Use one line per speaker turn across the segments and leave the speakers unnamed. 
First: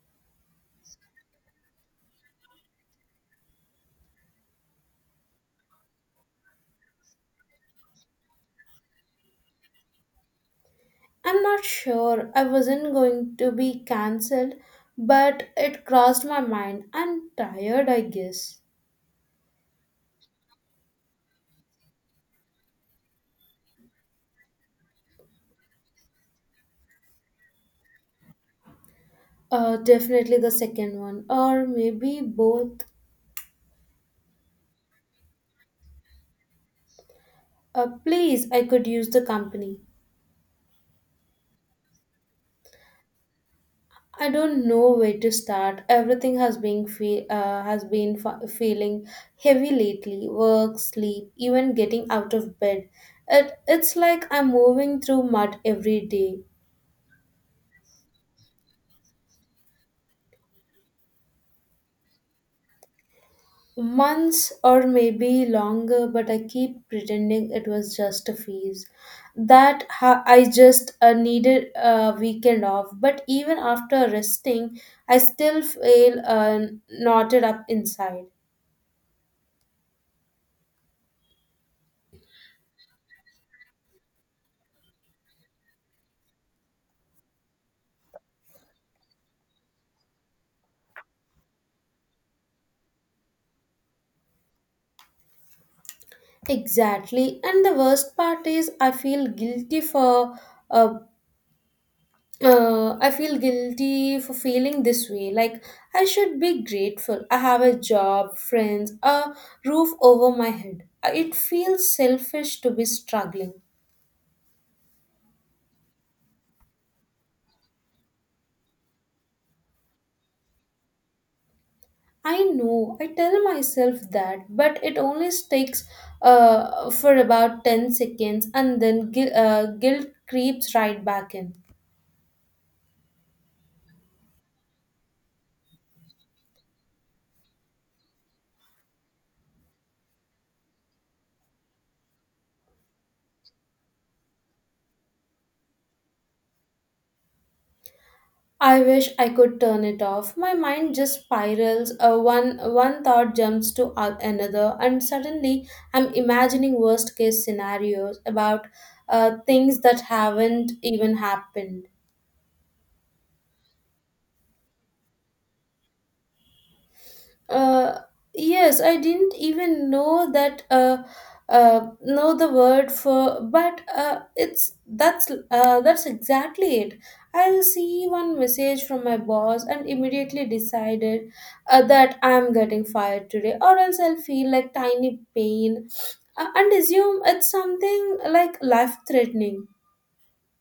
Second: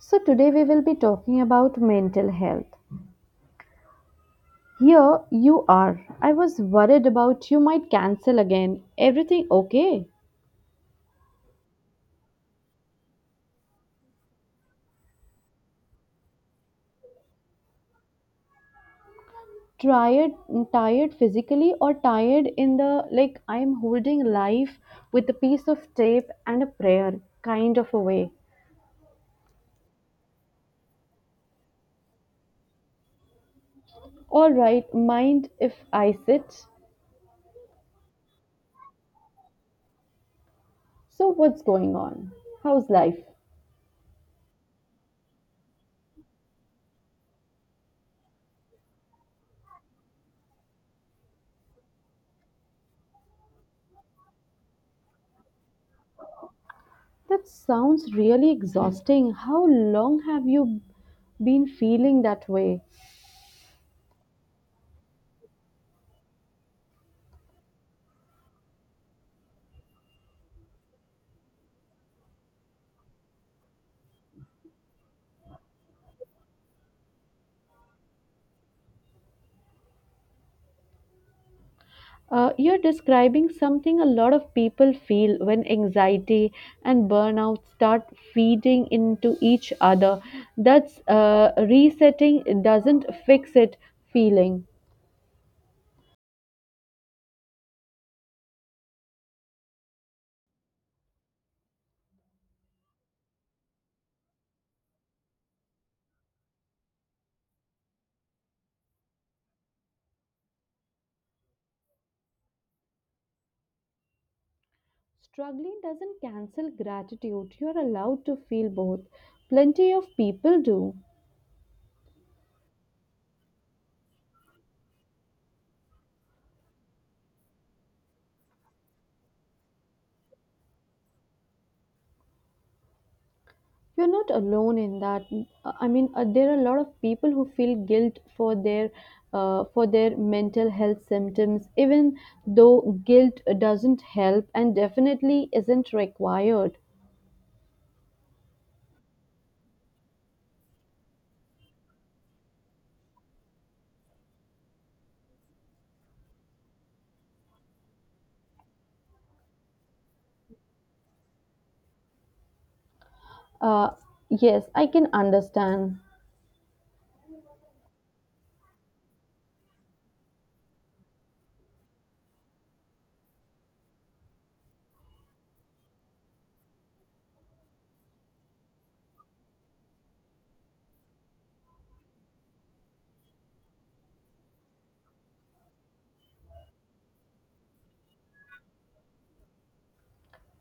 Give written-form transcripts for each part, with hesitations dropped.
So, today we will be talking about mental health. Here you are. I was worried about you might cancel again. Everything okay?
I'm not sure I wasn't going to be cancelled, but it crossed my mind. I'm tired, I guess.
Tired, tired physically or tired in the like I'm holding life with a piece of tape and a prayer kind of a way.
Definitely the second one, or maybe both.
All right, mind if I sit?
Please, I could use the company.
So, what's going on? How's life?
I don't know where to start. Everything has has been feeling heavy lately. Work, sleep, even getting out of bed. It's like I'm moving through mud every day.
That sounds really exhausting. How long have you been feeling that way?
Months or maybe longer, but I keep pretending it was just a phase. I just needed a weekend off. But even after resting, I still feel knotted up inside.
You're describing something a lot of people feel when anxiety and burnout start feeding into each other. That's resetting doesn't fix it feeling.
Exactly. And the worst part is, I feel guilty for uh, I feel guilty for feeling this way. Like, I should be grateful. I have a job, friends, a roof over my head. It feels selfish to be struggling.
Struggling doesn't cancel gratitude. You're allowed to feel both. Plenty of people do.
I know, I tell myself that, but it only sticks for about 10 seconds and then guilt creeps right back in.
You're not alone in that. I mean, there are a lot of people who feel guilt for their mental health symptoms, even though guilt doesn't help and definitely isn't required.
I wish I could turn it off. My mind just spirals. One thought jumps to another, and suddenly I'm imagining worst case scenarios about things that haven't even happened.
Uh, yes, I can understand.
Uh, yes, I didn't even know that know the word for, but it's that's exactly it. I received one message from my boss and immediately decided that I'm getting fired today, or else I'll feel like tiny pain and assume it's something like life threatening.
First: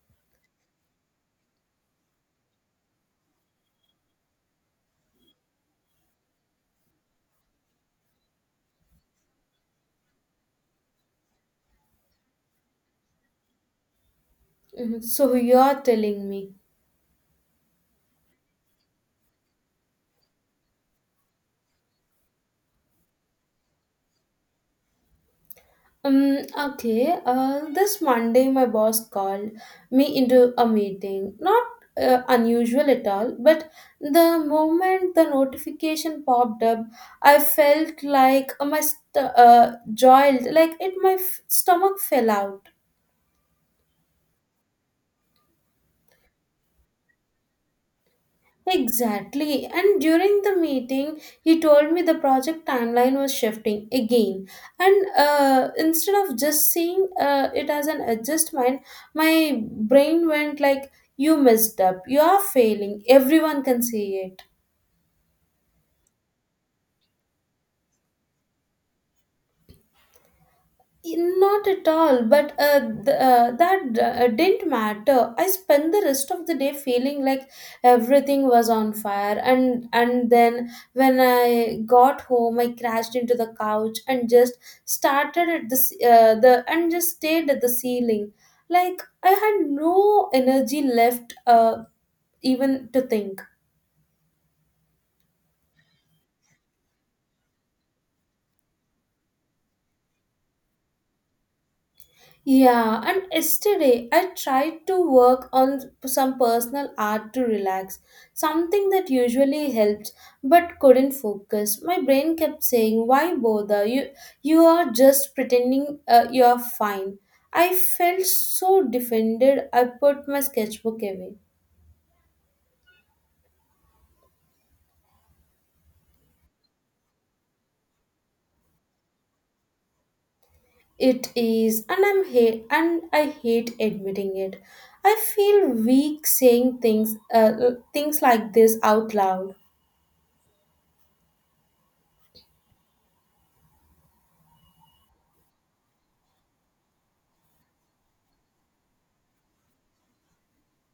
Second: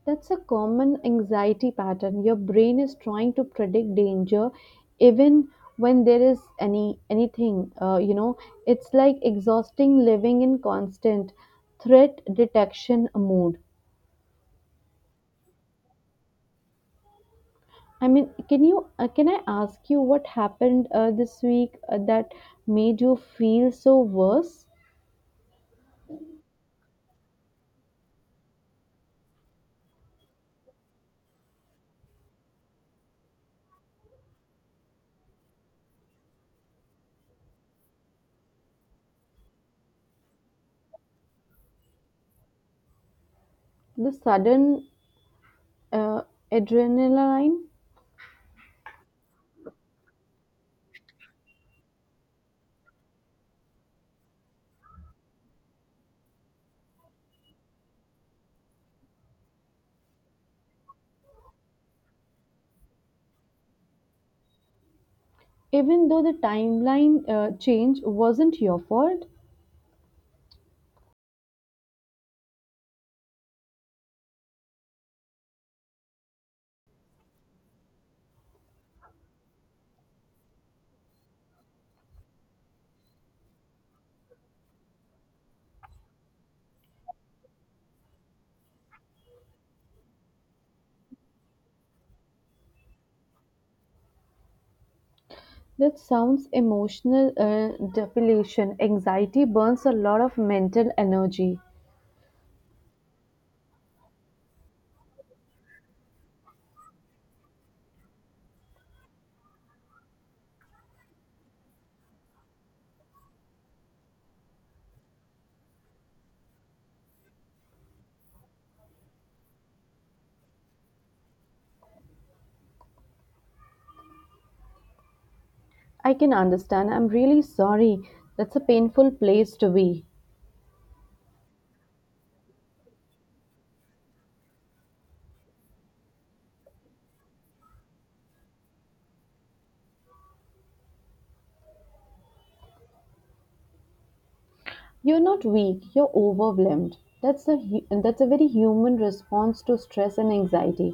That's a common anxiety pattern. Your brain is trying to predict danger, even when there is any anything. It's like exhausting living in constant threat detection mode.
Mhm. So you're telling me.
I mean, can I ask you what happened this week that made you feel so worse?
Okay. This Monday, my boss called me into a meeting. Not unusual at all, but the moment the notification popped up, I felt like joiled, like my stomach fell out.
The sudden uh, adrenaline,
Exactly. And during the meeting, he told me the project timeline was shifting again. And instead of just seeing it as an adjustment, my brain went like, "You messed up. You are failing. Everyone can see it."
even though the timeline change wasn't your fault.
Not at all, but th- that didn't matter. I spent the rest of the day feeling like everything was on fire, and then when I got home, I crashed into the couch and just started at the ce- the and just stayed at the ceiling. Like I had no energy left, even to think.
That sounds emotional depletion. Anxiety burns a lot of mental energy.
Yeah, and yesterday I tried to work on some personal art to relax, something that usually helps but couldn't focus. My brain kept saying, "Why bother? You are just pretending you are fine." I felt so defended. I put my sketchbook away.
I can understand. I'm really sorry. That's a painful place to be.
It is, and I hate admitting it. I feel weak saying things like this out loud.
You're not weak, you're overwhelmed. That's a very human response to stress and anxiety.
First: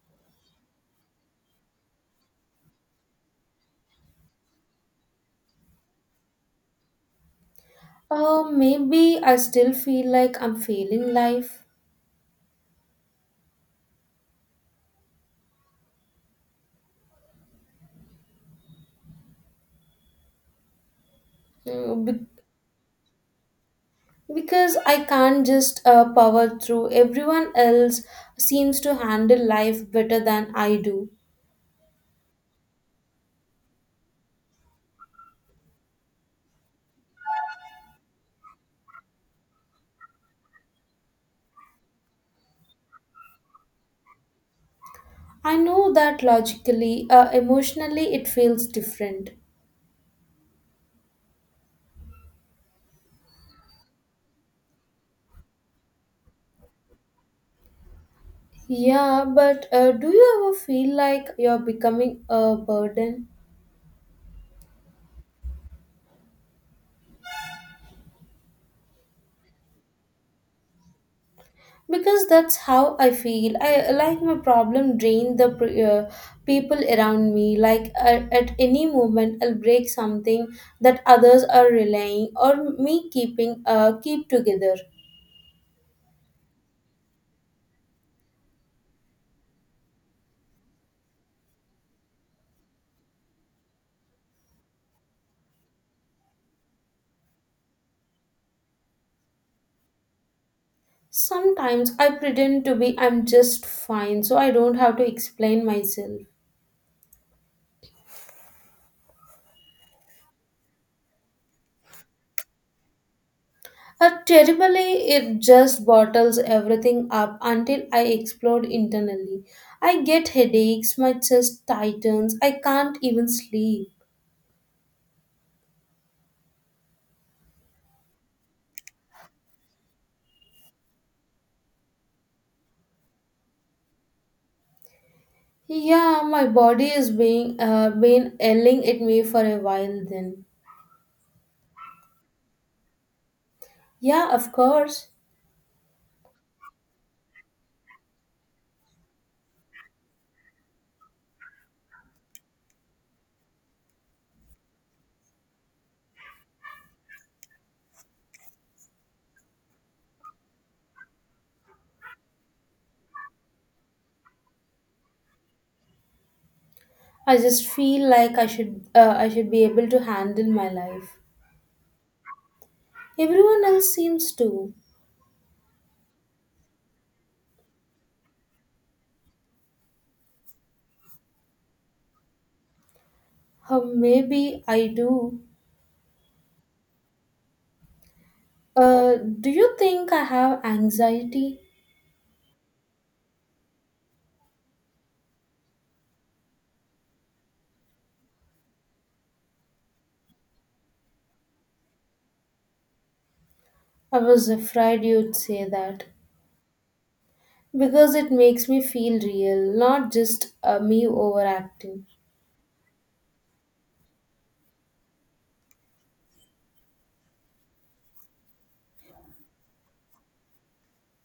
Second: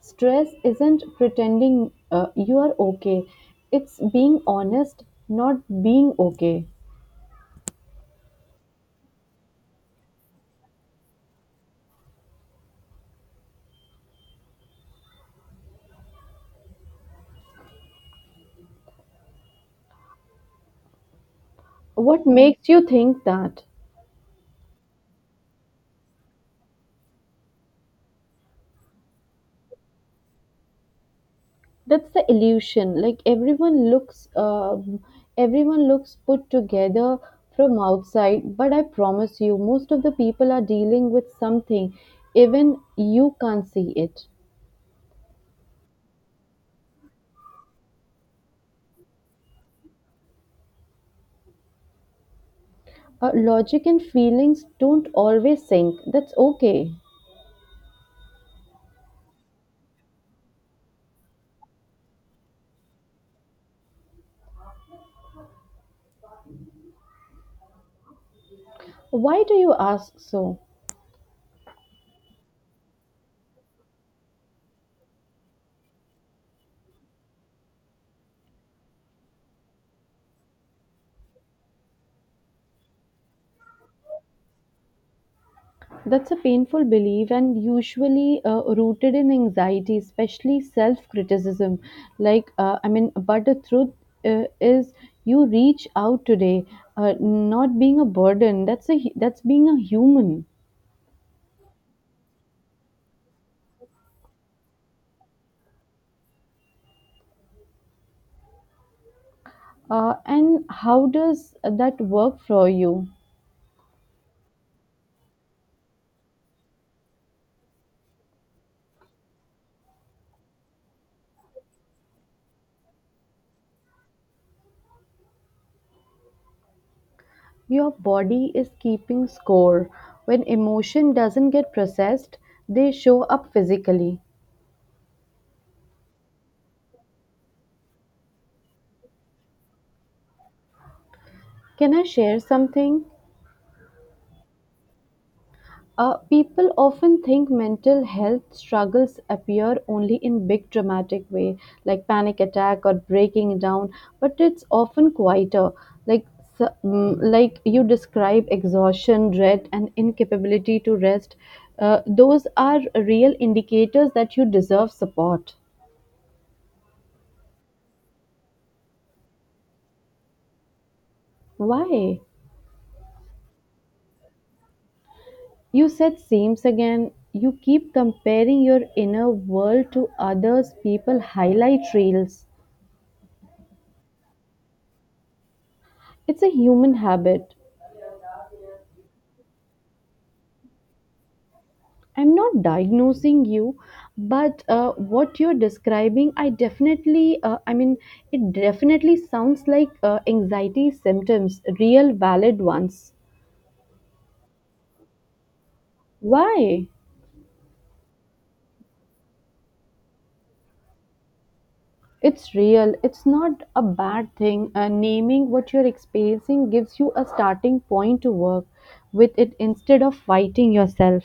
Stress isn't pretending you are okay. It's being honest, not being okay.
Maybe I still feel like I'm failing life. Mm,
What
be-
makes you think that?
because I can't just power through. Everyone else seems to handle life better than I do.
That's the illusion. Like everyone looks put together from outside, but I promise you most of the people are dealing with something even you can't see it.
I know that logically, emotionally, it feels different.
Logic and feelings don't always sync. That's okay.
Yeah, but do you ever feel like you're becoming a burden?
Why do you ask so?
Because that's how I feel. I like my problem drain people around me, like at any moment I'll break something that others are relying or me keeping keep together.
That's a painful belief and usually rooted in anxiety, especially self criticism. Like, I mean, but the truth is, you reach out today, not being a burden. That's being a human.
Sometimes I pretend to be I'm just fine so I don't have to explain myself.
And how does that work for you?
Terribly. It just bottles everything up until I explode internally. I get headaches, my chest tightens, I can't even sleep.
Your body is keeping score. When emotion doesn't get processed, they show up physically.
Yeah, my body is being been ailing at me for a while then.
Can I share something?
Yeah, of course.
People often think mental health struggles appear only in big dramatic way, like panic attack or breaking down, but it's often quieter. Like like you describe exhaustion, dread, and incapability to rest. Those are real indicators that you deserve support.
I just feel like I should be able to handle my life.
Why?
Everyone else seems to.
You said seems again. You keep comparing your inner world to others people highlight reels.
Or maybe I do.
It's a human habit.
Do you think I have anxiety?
I'm not diagnosing you, but what you're describing, I mean, it definitely sounds like anxiety symptoms, real valid ones.
I was afraid you'd say that
Why?
because it makes me feel real, not just me overacting.
It's real. It's not a bad thing. Naming what you're experiencing gives you a starting point to work with it instead of fighting yourself.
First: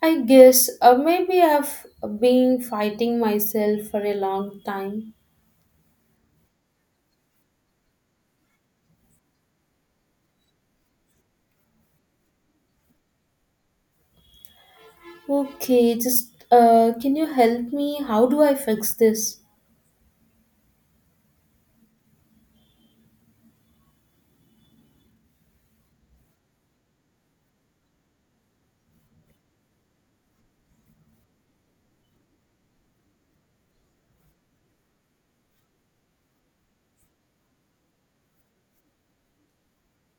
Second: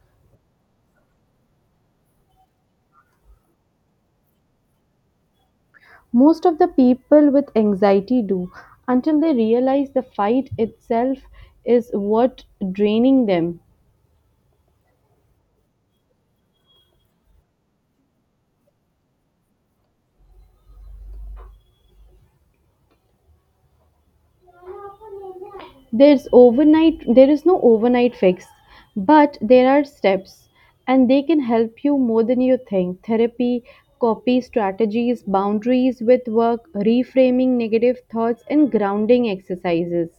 I guess maybe I've been fighting myself for a long time.
Most of the people with anxiety do until they realize the fight itself is what draining them.
Okay, just can you help me? How do I fix this?
There is no overnight fix, but there are steps, and they can help you more than you think. Therapy, copy strategies, boundaries with work, reframing negative thoughts, and grounding exercises.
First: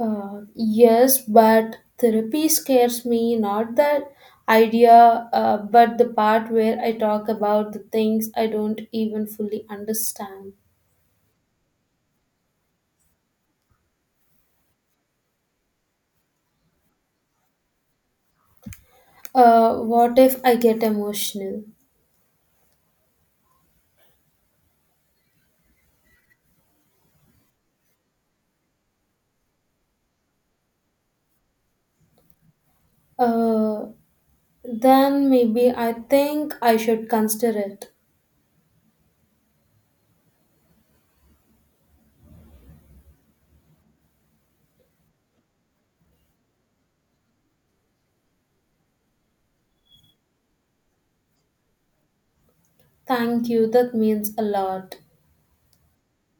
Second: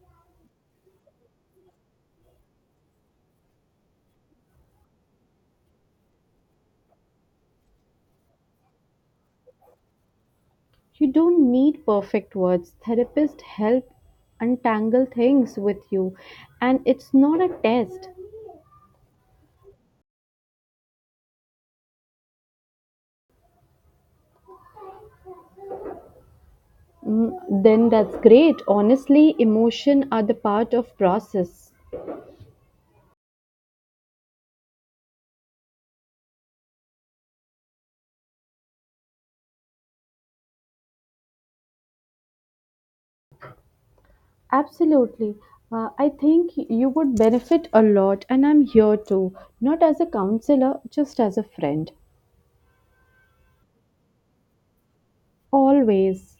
Yes, but therapy scares me, not that idea, but the part where I talk about the things I don't even fully understand.
You don't need perfect words. Therapists help untangle things with you, and it's not a test.
What if I get emotional?
Mm, then that's great. Honestly, emotion are the part of process.
Uh, then maybe I think I should consider it.
Absolutely. I think you would benefit a lot, and I'm here too, not as a counselor, just as a friend.
Thank you, that means a lot.
Always.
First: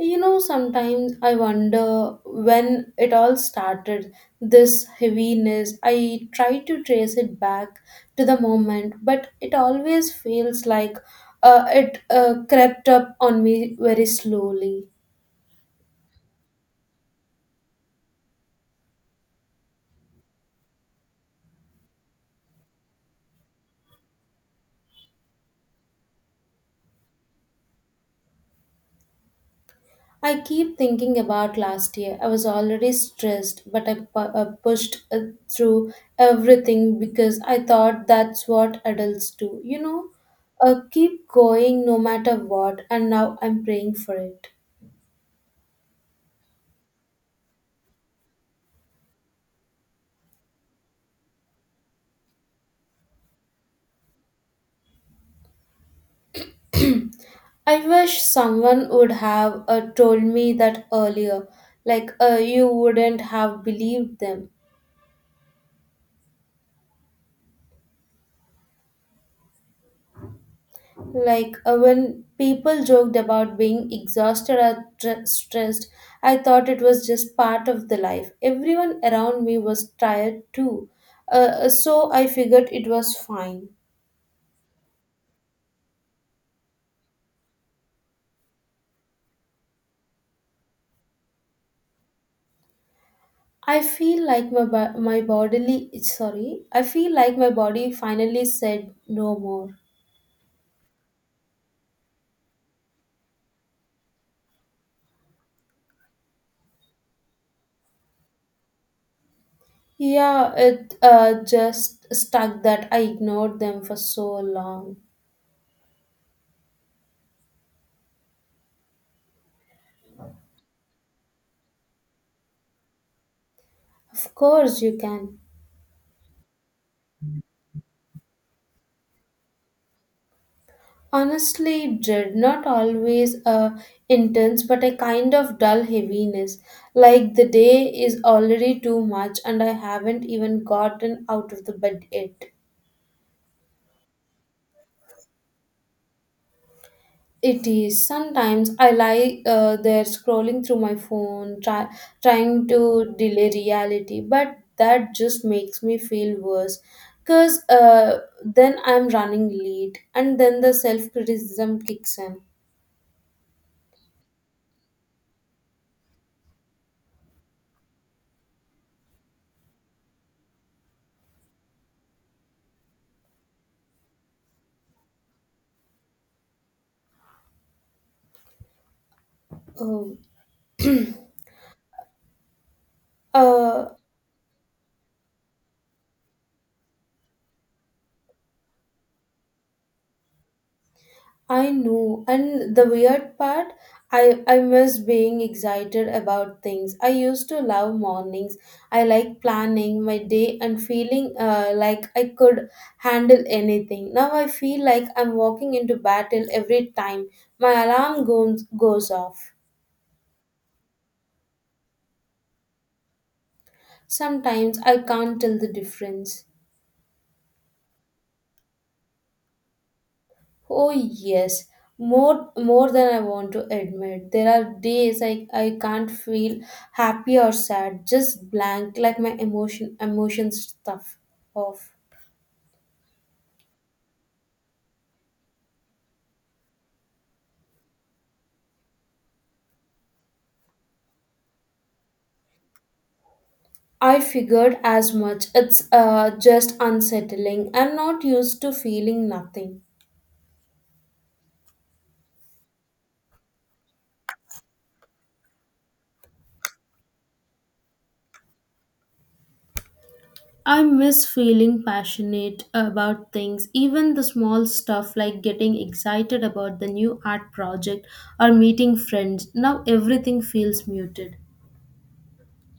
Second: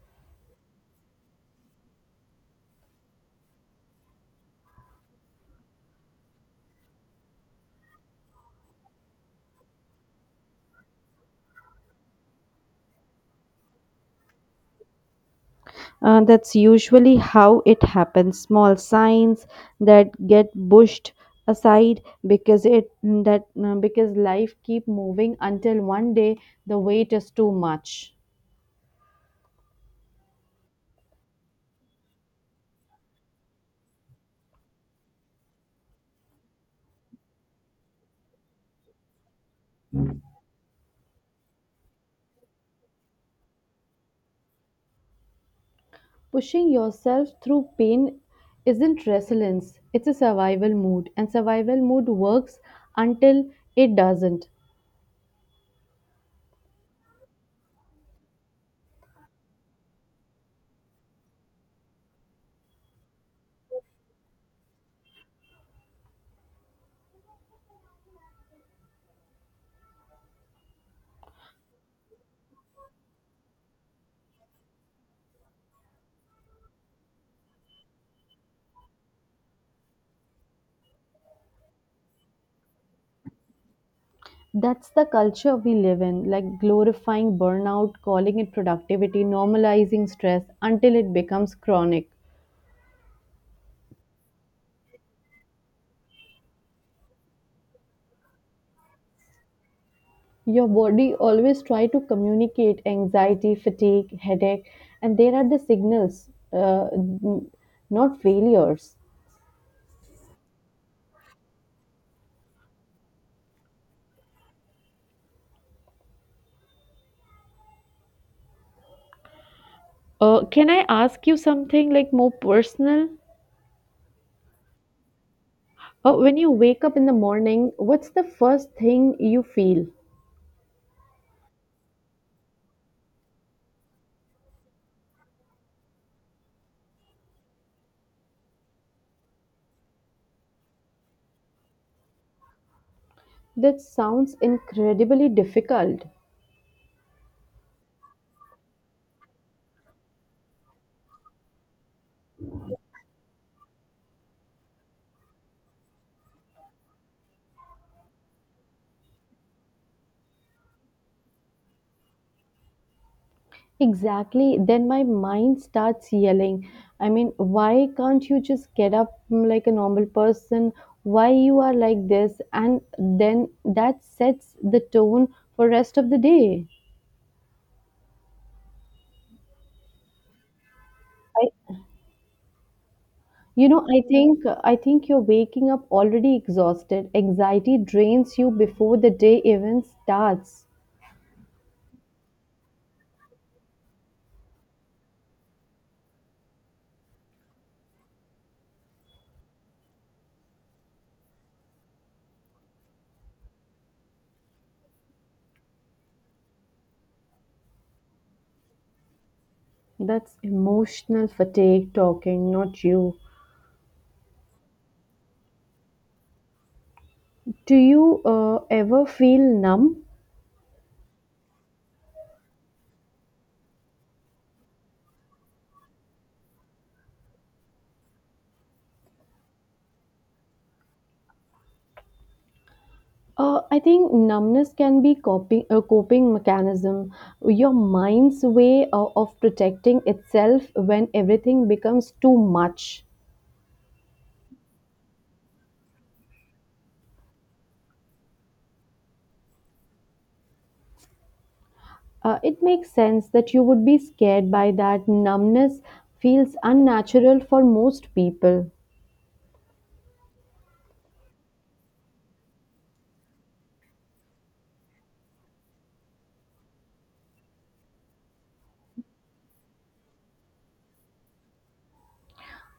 You know, sometimes I wonder when it all started, this heaviness. I try to trace it back to the moment, but it always feels like it crept up on me very slowly.
That's usually how it happens. Small signs that get pushed aside because it that because life keep moving until one day the weight is too much.
I keep thinking about last year. I was already stressed, but I pushed through everything because I thought that's what adults do. You know, keep going no matter what, and now I'm praying for it.
Pushing yourself through pain isn't resilience, it's a survival mood, and survival mood works until it doesn't.
I wish someone would have told me that earlier. Like, you wouldn't have believed them. Like, when people joked about being exhausted or stressed, I thought it was just part of the life. Everyone around me was tired too. So I figured it was fine.
That's the culture we live in, like glorifying burnout, calling it productivity, normalizing stress until it becomes chronic.
I feel like my, bo- my bodily, sorry, I feel like my body finally said no more.
Your body always try to communicate anxiety, fatigue, headache, and there are the signals, not failures.
Yeah, it just stuck that I ignored them for so long.
Can I ask you something like more personal?
Of course, you can.
When you wake up in the morning, what's the first thing you feel?
Honestly, dread not always intense, but a kind of dull heaviness. Like the day is already too much, and I haven't even gotten out of the bed yet.
That sounds incredibly difficult.
It is. Sometimes I lie there scrolling through my phone, trying to delay reality, but that just makes me feel worse because then I'm running late and then the self criticism kicks in.
Exactly. Then my mind starts yelling. I mean, why can't you just get up like a normal person? Why you are like this? And then that sets the tone for rest of the day.
Oh.
I, you know,
Uh,
I think you're waking up already exhausted. Anxiety drains you before the day even starts.
I know. And the weird part, I I miss being excited about things. I used to love mornings. I like planning my day and feeling like I could handle anything. Now I feel like I'm walking into battle every time my alarm goes off.
That's emotional fatigue talking, not you.
Sometimes I can't tell the difference.
Do you ever feel numb?
Oh yes, more than I want to admit. There are I can't feel happy or sad, just blank, like my emotions stuff off.
I think numbness can be coping a coping mechanism, your mind's way of protecting itself when everything becomes too much.
I figured as much. It's just unsettling. I'm not used to feeling nothing.
It makes sense that you would be scared by that. Numbness feels unnatural for most people,
I miss feeling passionate about things, even the small stuff like getting excited about the new art project or meeting friends. Now everything feels muted.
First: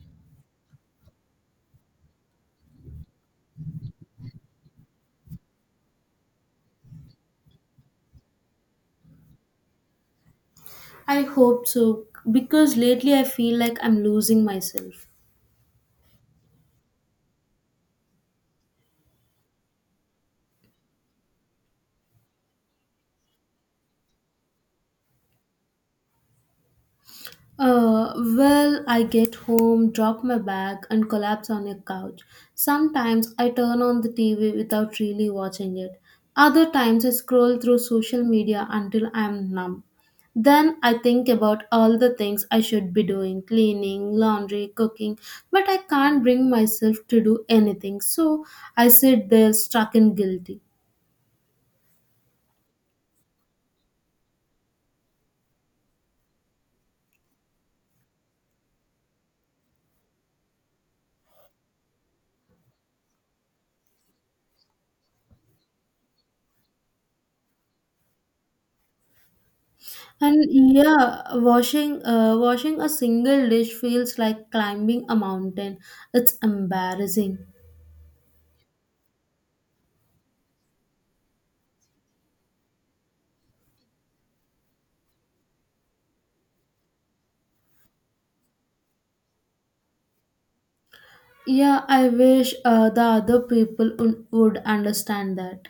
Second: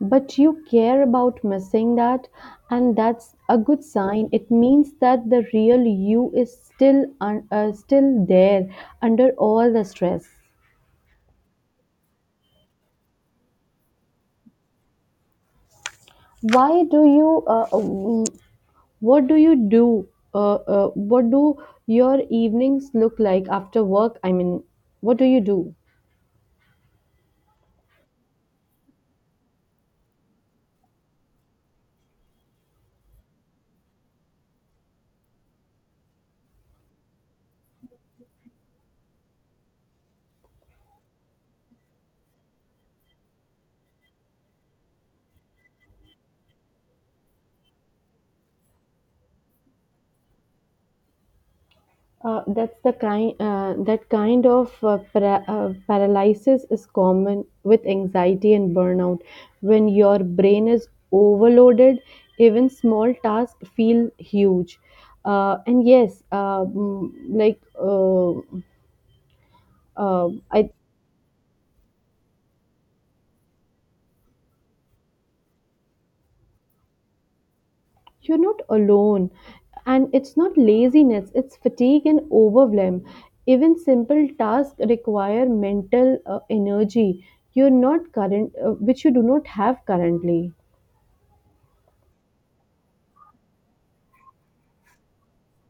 but you care about missing that, and that's a good sign. It means that the real you is still there under all the stress.
I hope so because lately I feel like I'm losing myself.
Why do you? What do you do? What do your evenings look like after work? I mean, what do you do?
Well, I get home, drop my bag, and collapse on a couch. Sometimes I turn on the TV without really watching it. Other times I scroll through social media until I'm numb. Then I think about all the things I should be doing: cleaning, laundry, cooking, but I can't bring myself to do anything. So I sit there stuck and guilty.
That kind of paralysis is common with anxiety and burnout. When your brain is overloaded, even small tasks feel huge. And yes, like
And
I
yeah, washing a single dish feels like climbing a mountain. It's embarrassing.
You're not alone. And it's not laziness, it's fatigue and overwhelm. Even simple tasks require mental energy you're not current which you do not have currently.
Yeah, I wish the other people would understand that.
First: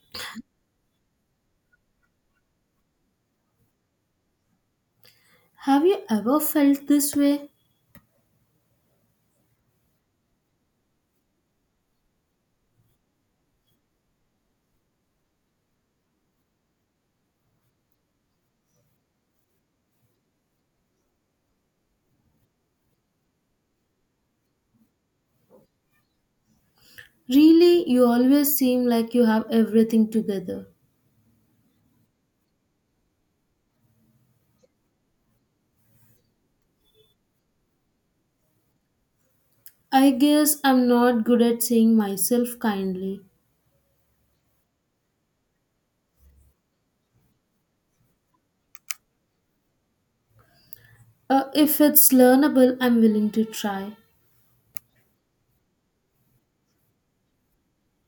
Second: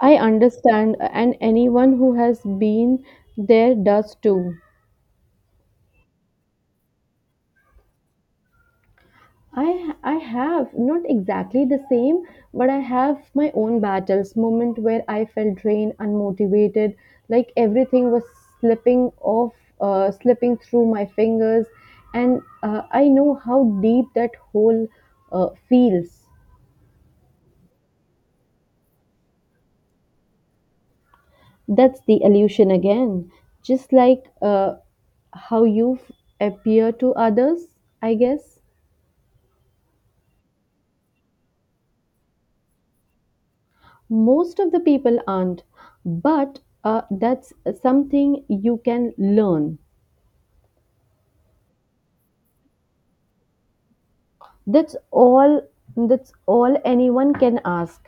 I understand and anyone who has been there does too.
Have you ever felt this way?
I have not exactly the same, but I have my own battles. Moment where I felt drained, unmotivated, like everything was slipping off, slipping through my fingers, and I know how deep that hole feels.
Really, you always seem like you have everything together.
That's the illusion again. Just like how you appear to others, I guess.
I guess I'm not good at seeing myself kindly.
Most of the people aren't, but that's something you can learn.
If it's learnable, I'm willing to try.
That's all. That's all anyone can ask.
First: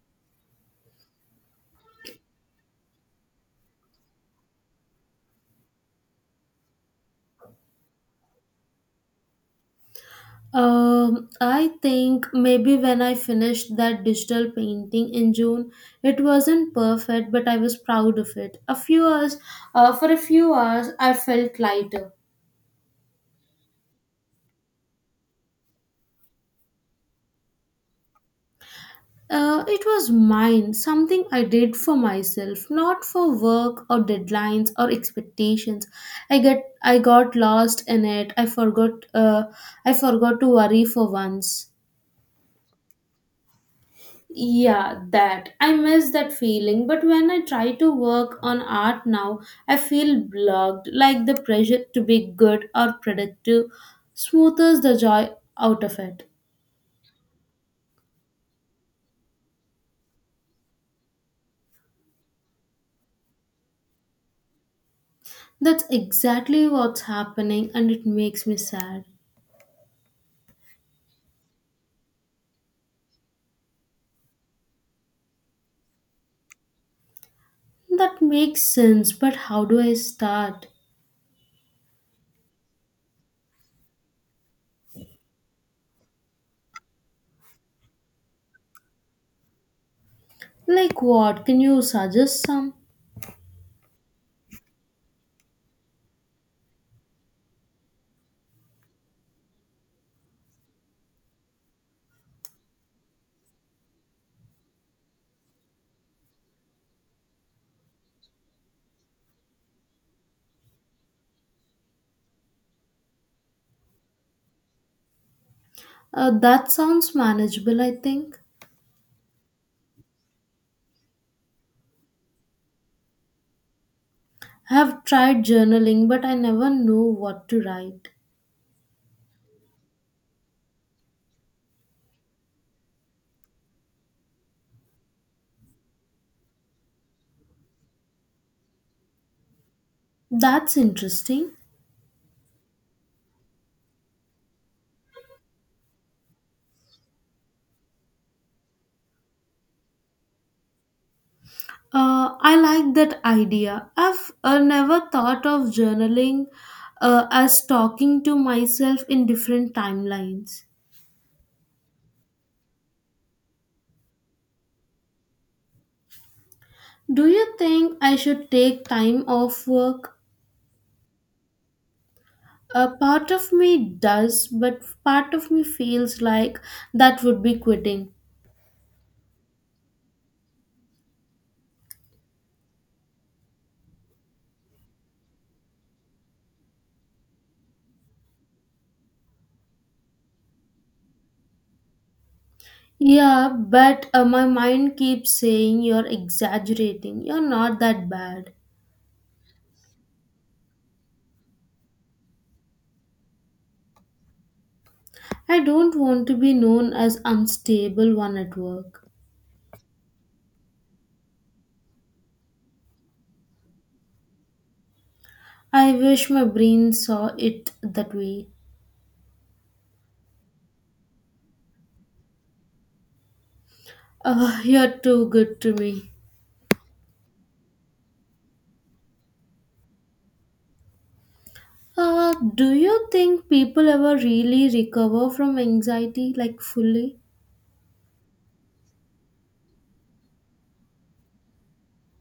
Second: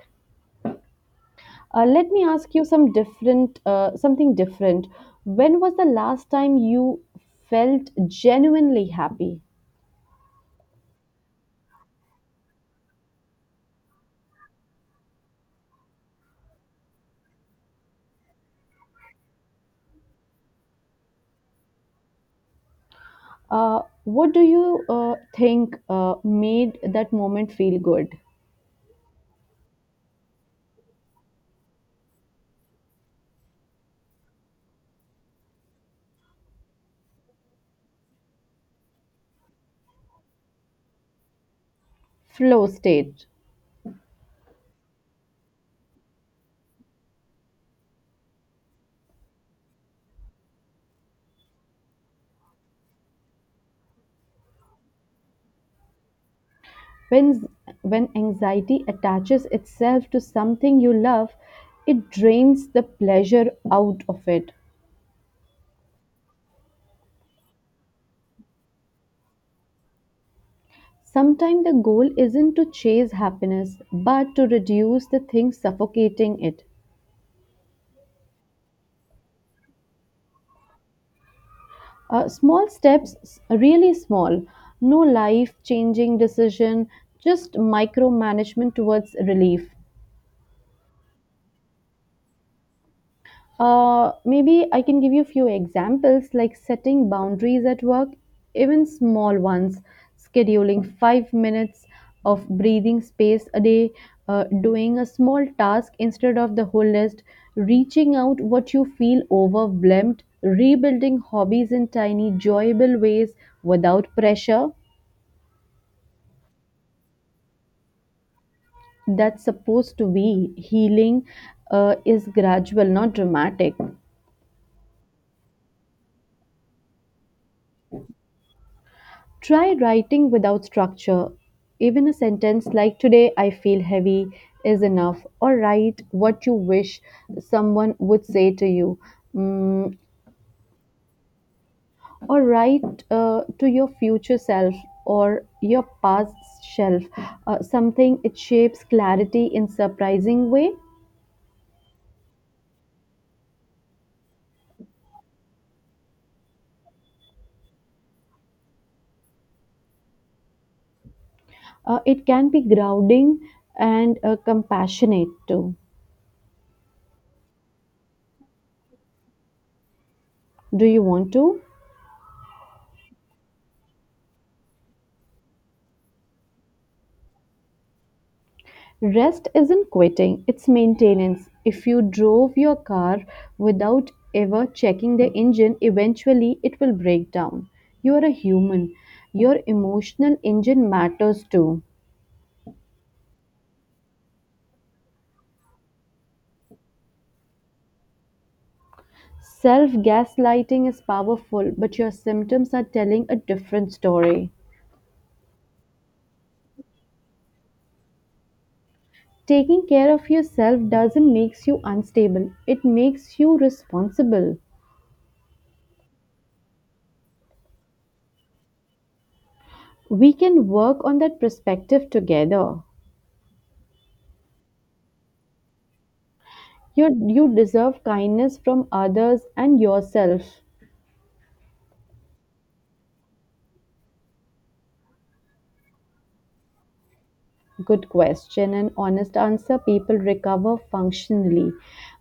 Let me ask you something different. When was the last time you felt genuinely happy?
I think maybe when I finished that digital painting in June, it wasn't perfect, but I was proud of it. For a few hours, I felt lighter.
What do you think made that moment feel good?
It was mine, something I did for myself, not for work or deadlines or expectations. I got lost in it. I forgot to worry for once.
Flow state.
Yeah, that. I miss that feeling, but when I try to work on art now, I feel blocked, like the pressure to be good or productive smoothers the joy out of it.
When, when anxiety attaches itself to something you love, it drains the pleasure out of it.
That's exactly what's happening, and it makes me sad.
Sometimes the goal isn't to chase happiness, but to reduce the thing suffocating it.
That makes sense, but how do I start?
Small steps, really small, no life changing decision, just micromanagement towards relief.
Like what? Can you suggest some?
Maybe I can give you a few examples like setting boundaries at work, even small ones, scheduling 5 minutes of breathing space a day, doing a small task instead of the whole list, reaching out what you feel overwhelmed, rebuilding hobbies in tiny, joyable ways without pressure.
That sounds manageable, I think.
That's supposed to be healing, is gradual, not dramatic.
I have tried journaling, but I never know what to write.
Try writing without structure. Even a sentence like today I feel heavy is enough, or write what you wish someone would say to you, Mm,
That's interesting.
or write to your future self or your past self. Something it shapes clarity in surprising way.
I like that idea. I've never thought of journaling as talking to myself in different timelines.
It can be grounding and compassionate too.
Do you think I should take time off work?
Do you want to?
A part of me does, but part of me feels like that would be quitting.
Rest isn't quitting, it's maintenance. If you drove your car without ever checking the engine, eventually it will break down. You are a human. Your emotional engine matters too.
Yeah, but my mind keeps saying you're exaggerating. You're not that bad.
Self gaslighting is powerful, but your symptoms are telling a different story.
I don't want to be known as unstable one at work.
Taking care of yourself doesn't make you unstable, it makes you responsible.
I wish my brain saw it that way.
We can work on that perspective together.
Ah, you're too good to me.
You deserve kindness from others and yourself.
Do you think people ever really recover from anxiety like fully?
Good question and honest answer. People recover functionally,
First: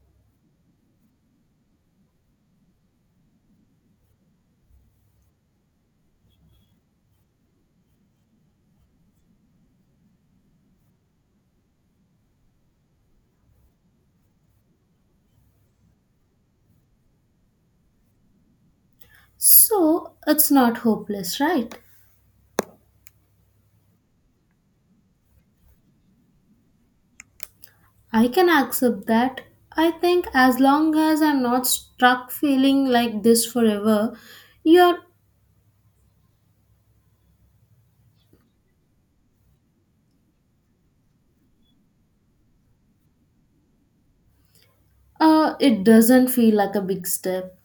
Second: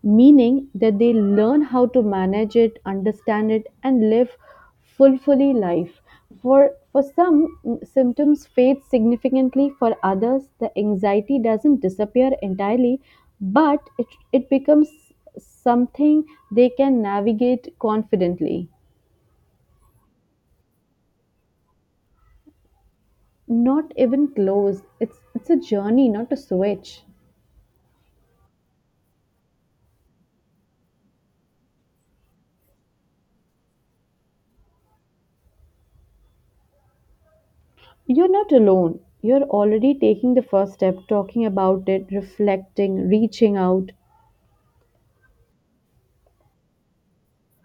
meaning that they learn how to manage it, understand it, and live fully life. For some, symptoms fade significantly. For others, the anxiety doesn't disappear entirely, but it becomes something they can navigate confidently.
So it's not hopeless, right?
Not even close. It's a journey, not a switch.
I can accept that. I think as long as I'm not stuck feeling like this forever, you're,
You're not alone. You're already taking the first step, talking about it, reflecting, reaching out.
it doesn't feel like a big step.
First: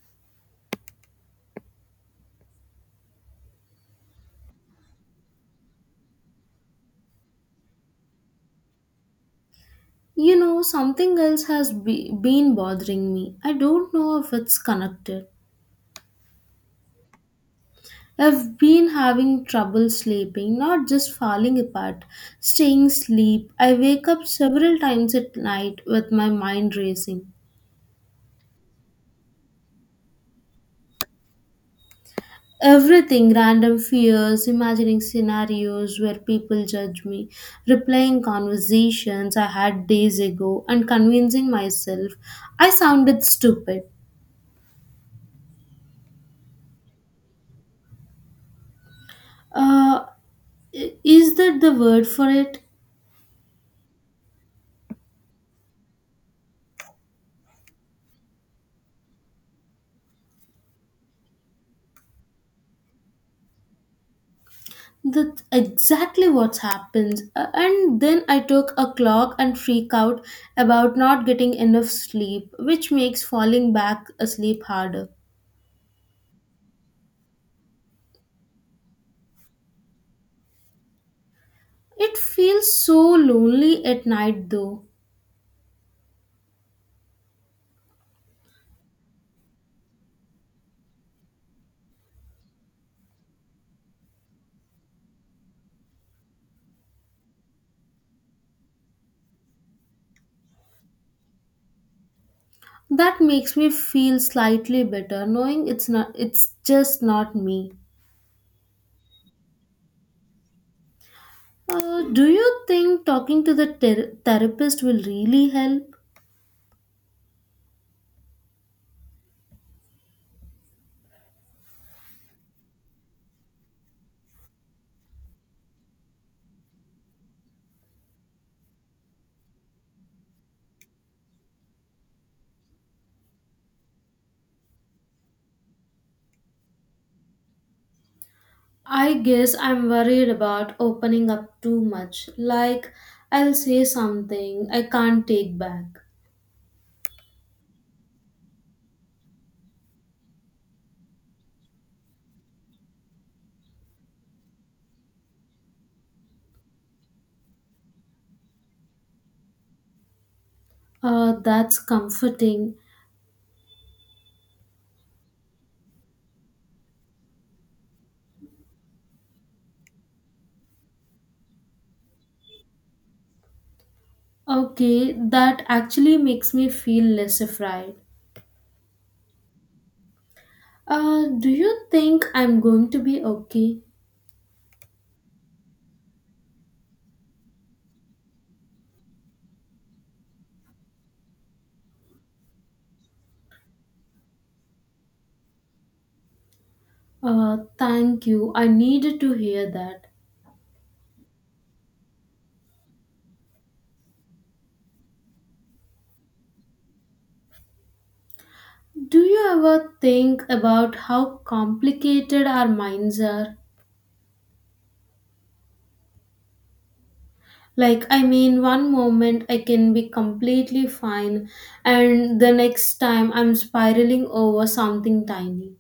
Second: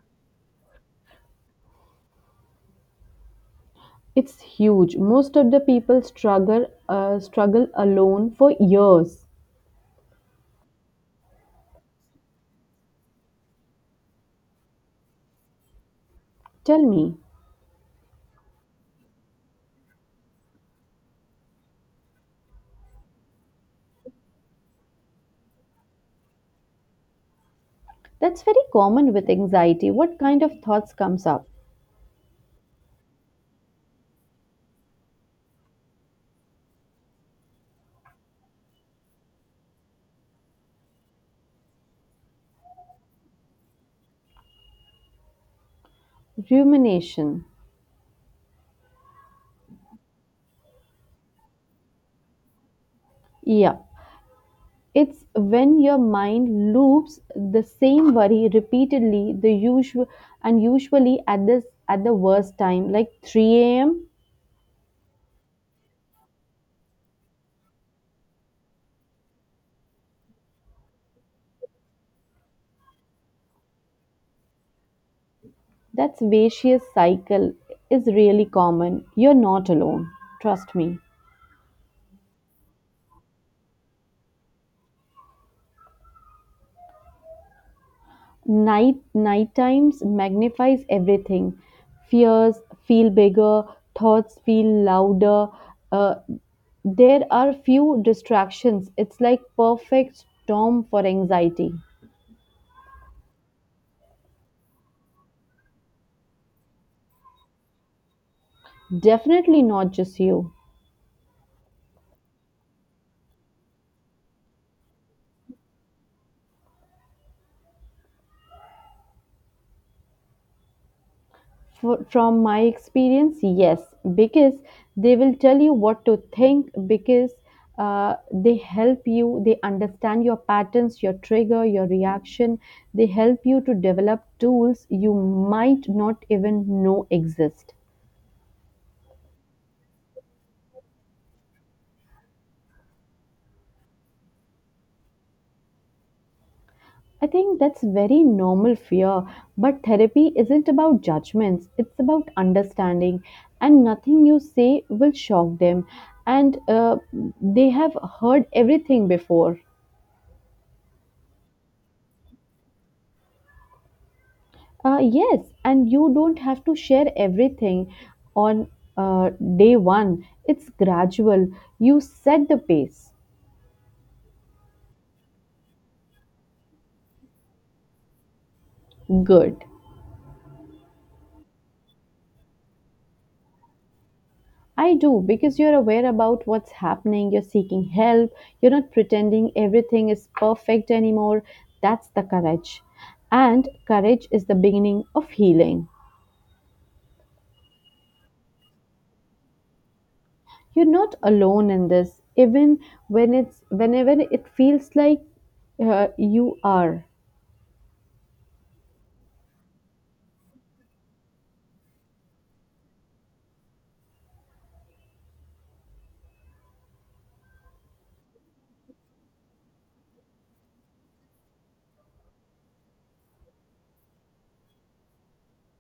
It's huge. Most of the people struggle alone for years.
You know, something else has been bothering me. I don't know if it's connected.
Tell me,
I've been having trouble sleeping, not just falling apart, staying asleep. I wake up several times at night with my mind racing.
that's very common with anxiety. What kind of thoughts comes up?
Everything random fears, imagining scenarios where people judge me, replaying conversations I had days ago, and convincing myself I sounded stupid.
Rumination.
Uh, is that the word for it?
Yeah. It's when your mind loops the same worry repeatedly, the usual and usually at the worst time, like 3 a.m.
That's exactly what happens. And then I took a clock and freak out about not getting enough sleep, which makes falling back asleep harder.
That's vicious cycle is really common. You're not alone. Trust me.
It feels so lonely at night though.
Night times magnifies everything. Fears feel bigger, thoughts feel louder. Uh, there are few distractions. It's like perfect storm for anxiety.
That makes me feel slightly better knowing it's just not me.
Definitely not just you.
Do you think talking to the therapist will really help?
From my experience, yes, because they will tell you what to think, because they help you, they understand your patterns, your trigger, your reaction. They help you to develop tools you might not even know exist.
I guess I'm worried about opening up too much. Like, I'll say something I can't take back.
I think that's very normal fear, but therapy isn't about judgments, it's about understanding, and nothing you say will shock them, and they have heard everything before.
That's comforting.
Yes, and you don't have to share everything on uh, day one, it's gradual. You set the pace.
Okay, that actually makes me feel less afraid.
Good.
Do you think I'm going to be okay?
I do, because you're aware about what's happening, you're seeking help, you're not pretending everything is perfect anymore. That's the courage. And courage is the beginning of healing.
Thank you. I needed to hear that.
You're not alone in this, even when it's whenever it feels like you are.
Do you ever think about how complicated our minds are? Like, I mean, one moment I can be completely fine, and the next time I'm spiraling over something tiny.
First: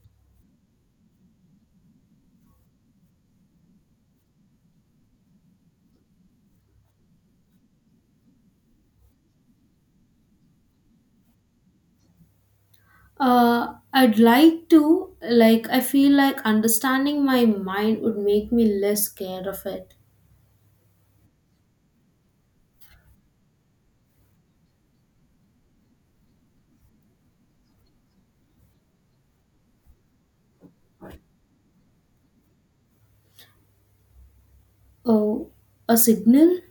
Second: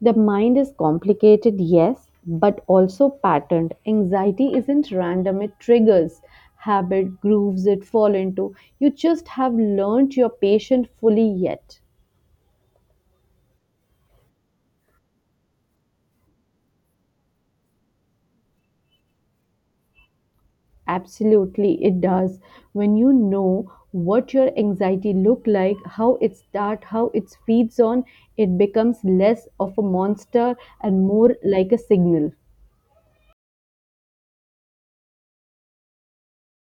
The mind is complicated, yes, but also patterned. Anxiety isn't random, it triggers habit, grooves it fall into. You just have learned you're patient fully yet.
I'd like to, like, I feel like understanding my mind would make me less scared of it.
Absolutely, it does. When you know what your anxiety look like, how it start, how it feeds on, it becomes less of a monster and more like a signal.
Oh, a signal?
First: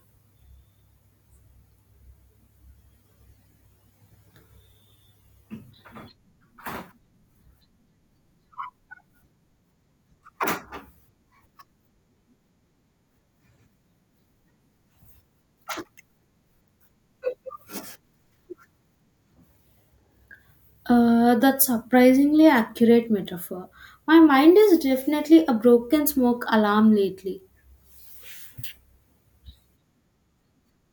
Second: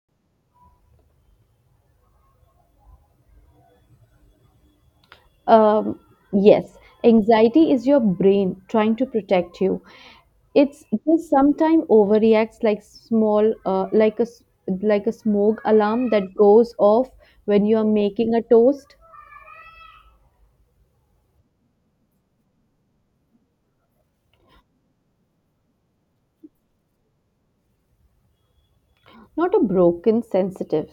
Um, yes, anxiety is your brain trying to protect you. It's just sometimes overreacts like small, like a s- like a smoke alarm that goes off when you are making a toast.
That's surprisingly accurate metaphor. My mind is definitely a broken smoke alarm lately.
Not a broken sensitive.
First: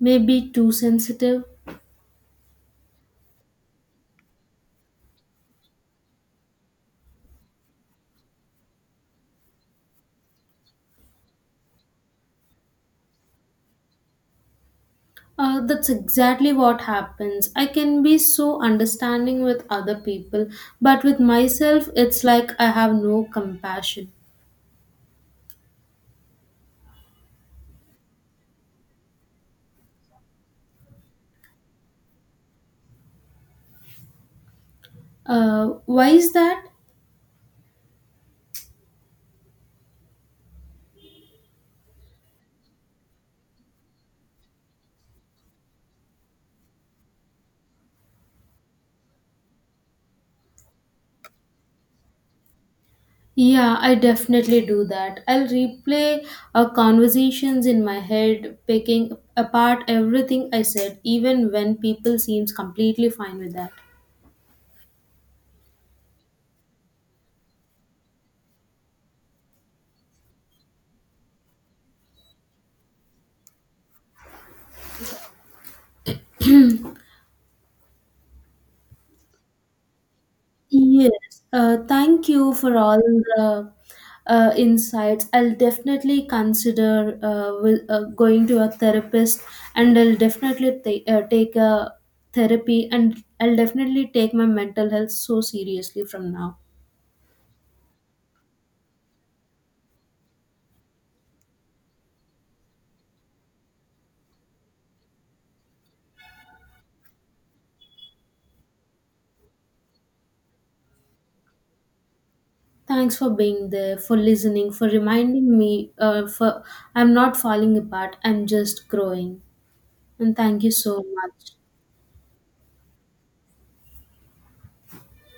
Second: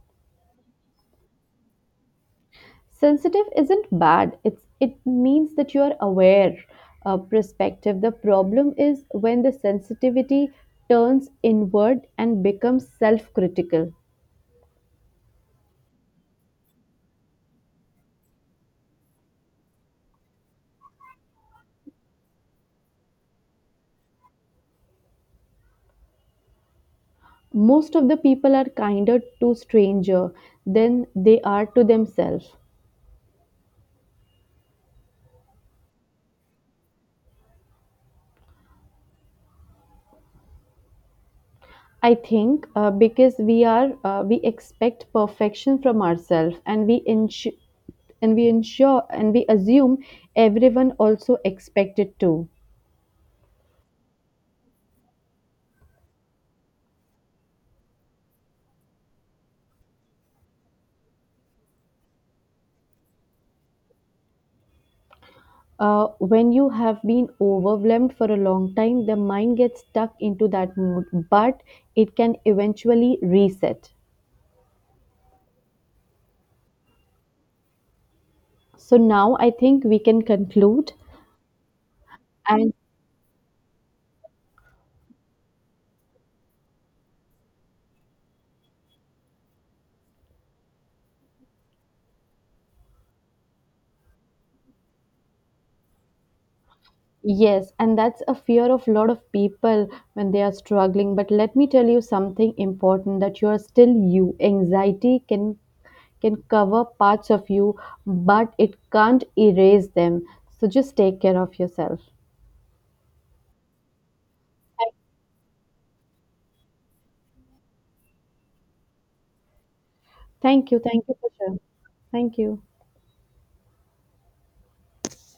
Maybe too sensitive.
Sensitive isn't bad, it means that you are aware, perspective. The problem is when the sensitivity turns inward and becomes self-critical.
That's exactly what happens. I can be so understanding with other people, but with myself, it's like I have no compassion.
Most of the people are kinder to stranger than they are to themselves.
Why is that?
I think because we expect perfection from ourselves and we ensure and we ensure and we assume everyone also expect it too.
Yeah, I definitely do that. I'll replay conversations in my head, picking apart everything I said, even when people seems completely fine with that.
When you have been overwhelmed for a long time, the mind gets stuck into that mood, but it can eventually reset. So now I think we can conclude.
Yes, thank you
And
for all the insights. I'll definitely consider going to a therapist, and I'll definitely take a therapy, and I'll definitely take my mental health so seriously from now.
yes, and that's a fear of a lot of people when they are struggling. But let me tell you something important that you are still you. Anxiety can cover parts of you, but it can't erase them. So just take care of yourself.
Thanks for being there, for listening, for reminding me. For I'm not falling apart. I'm just growing, and thank
Thank
you
you.
so
Thank you for
much.
sharing. Thank you.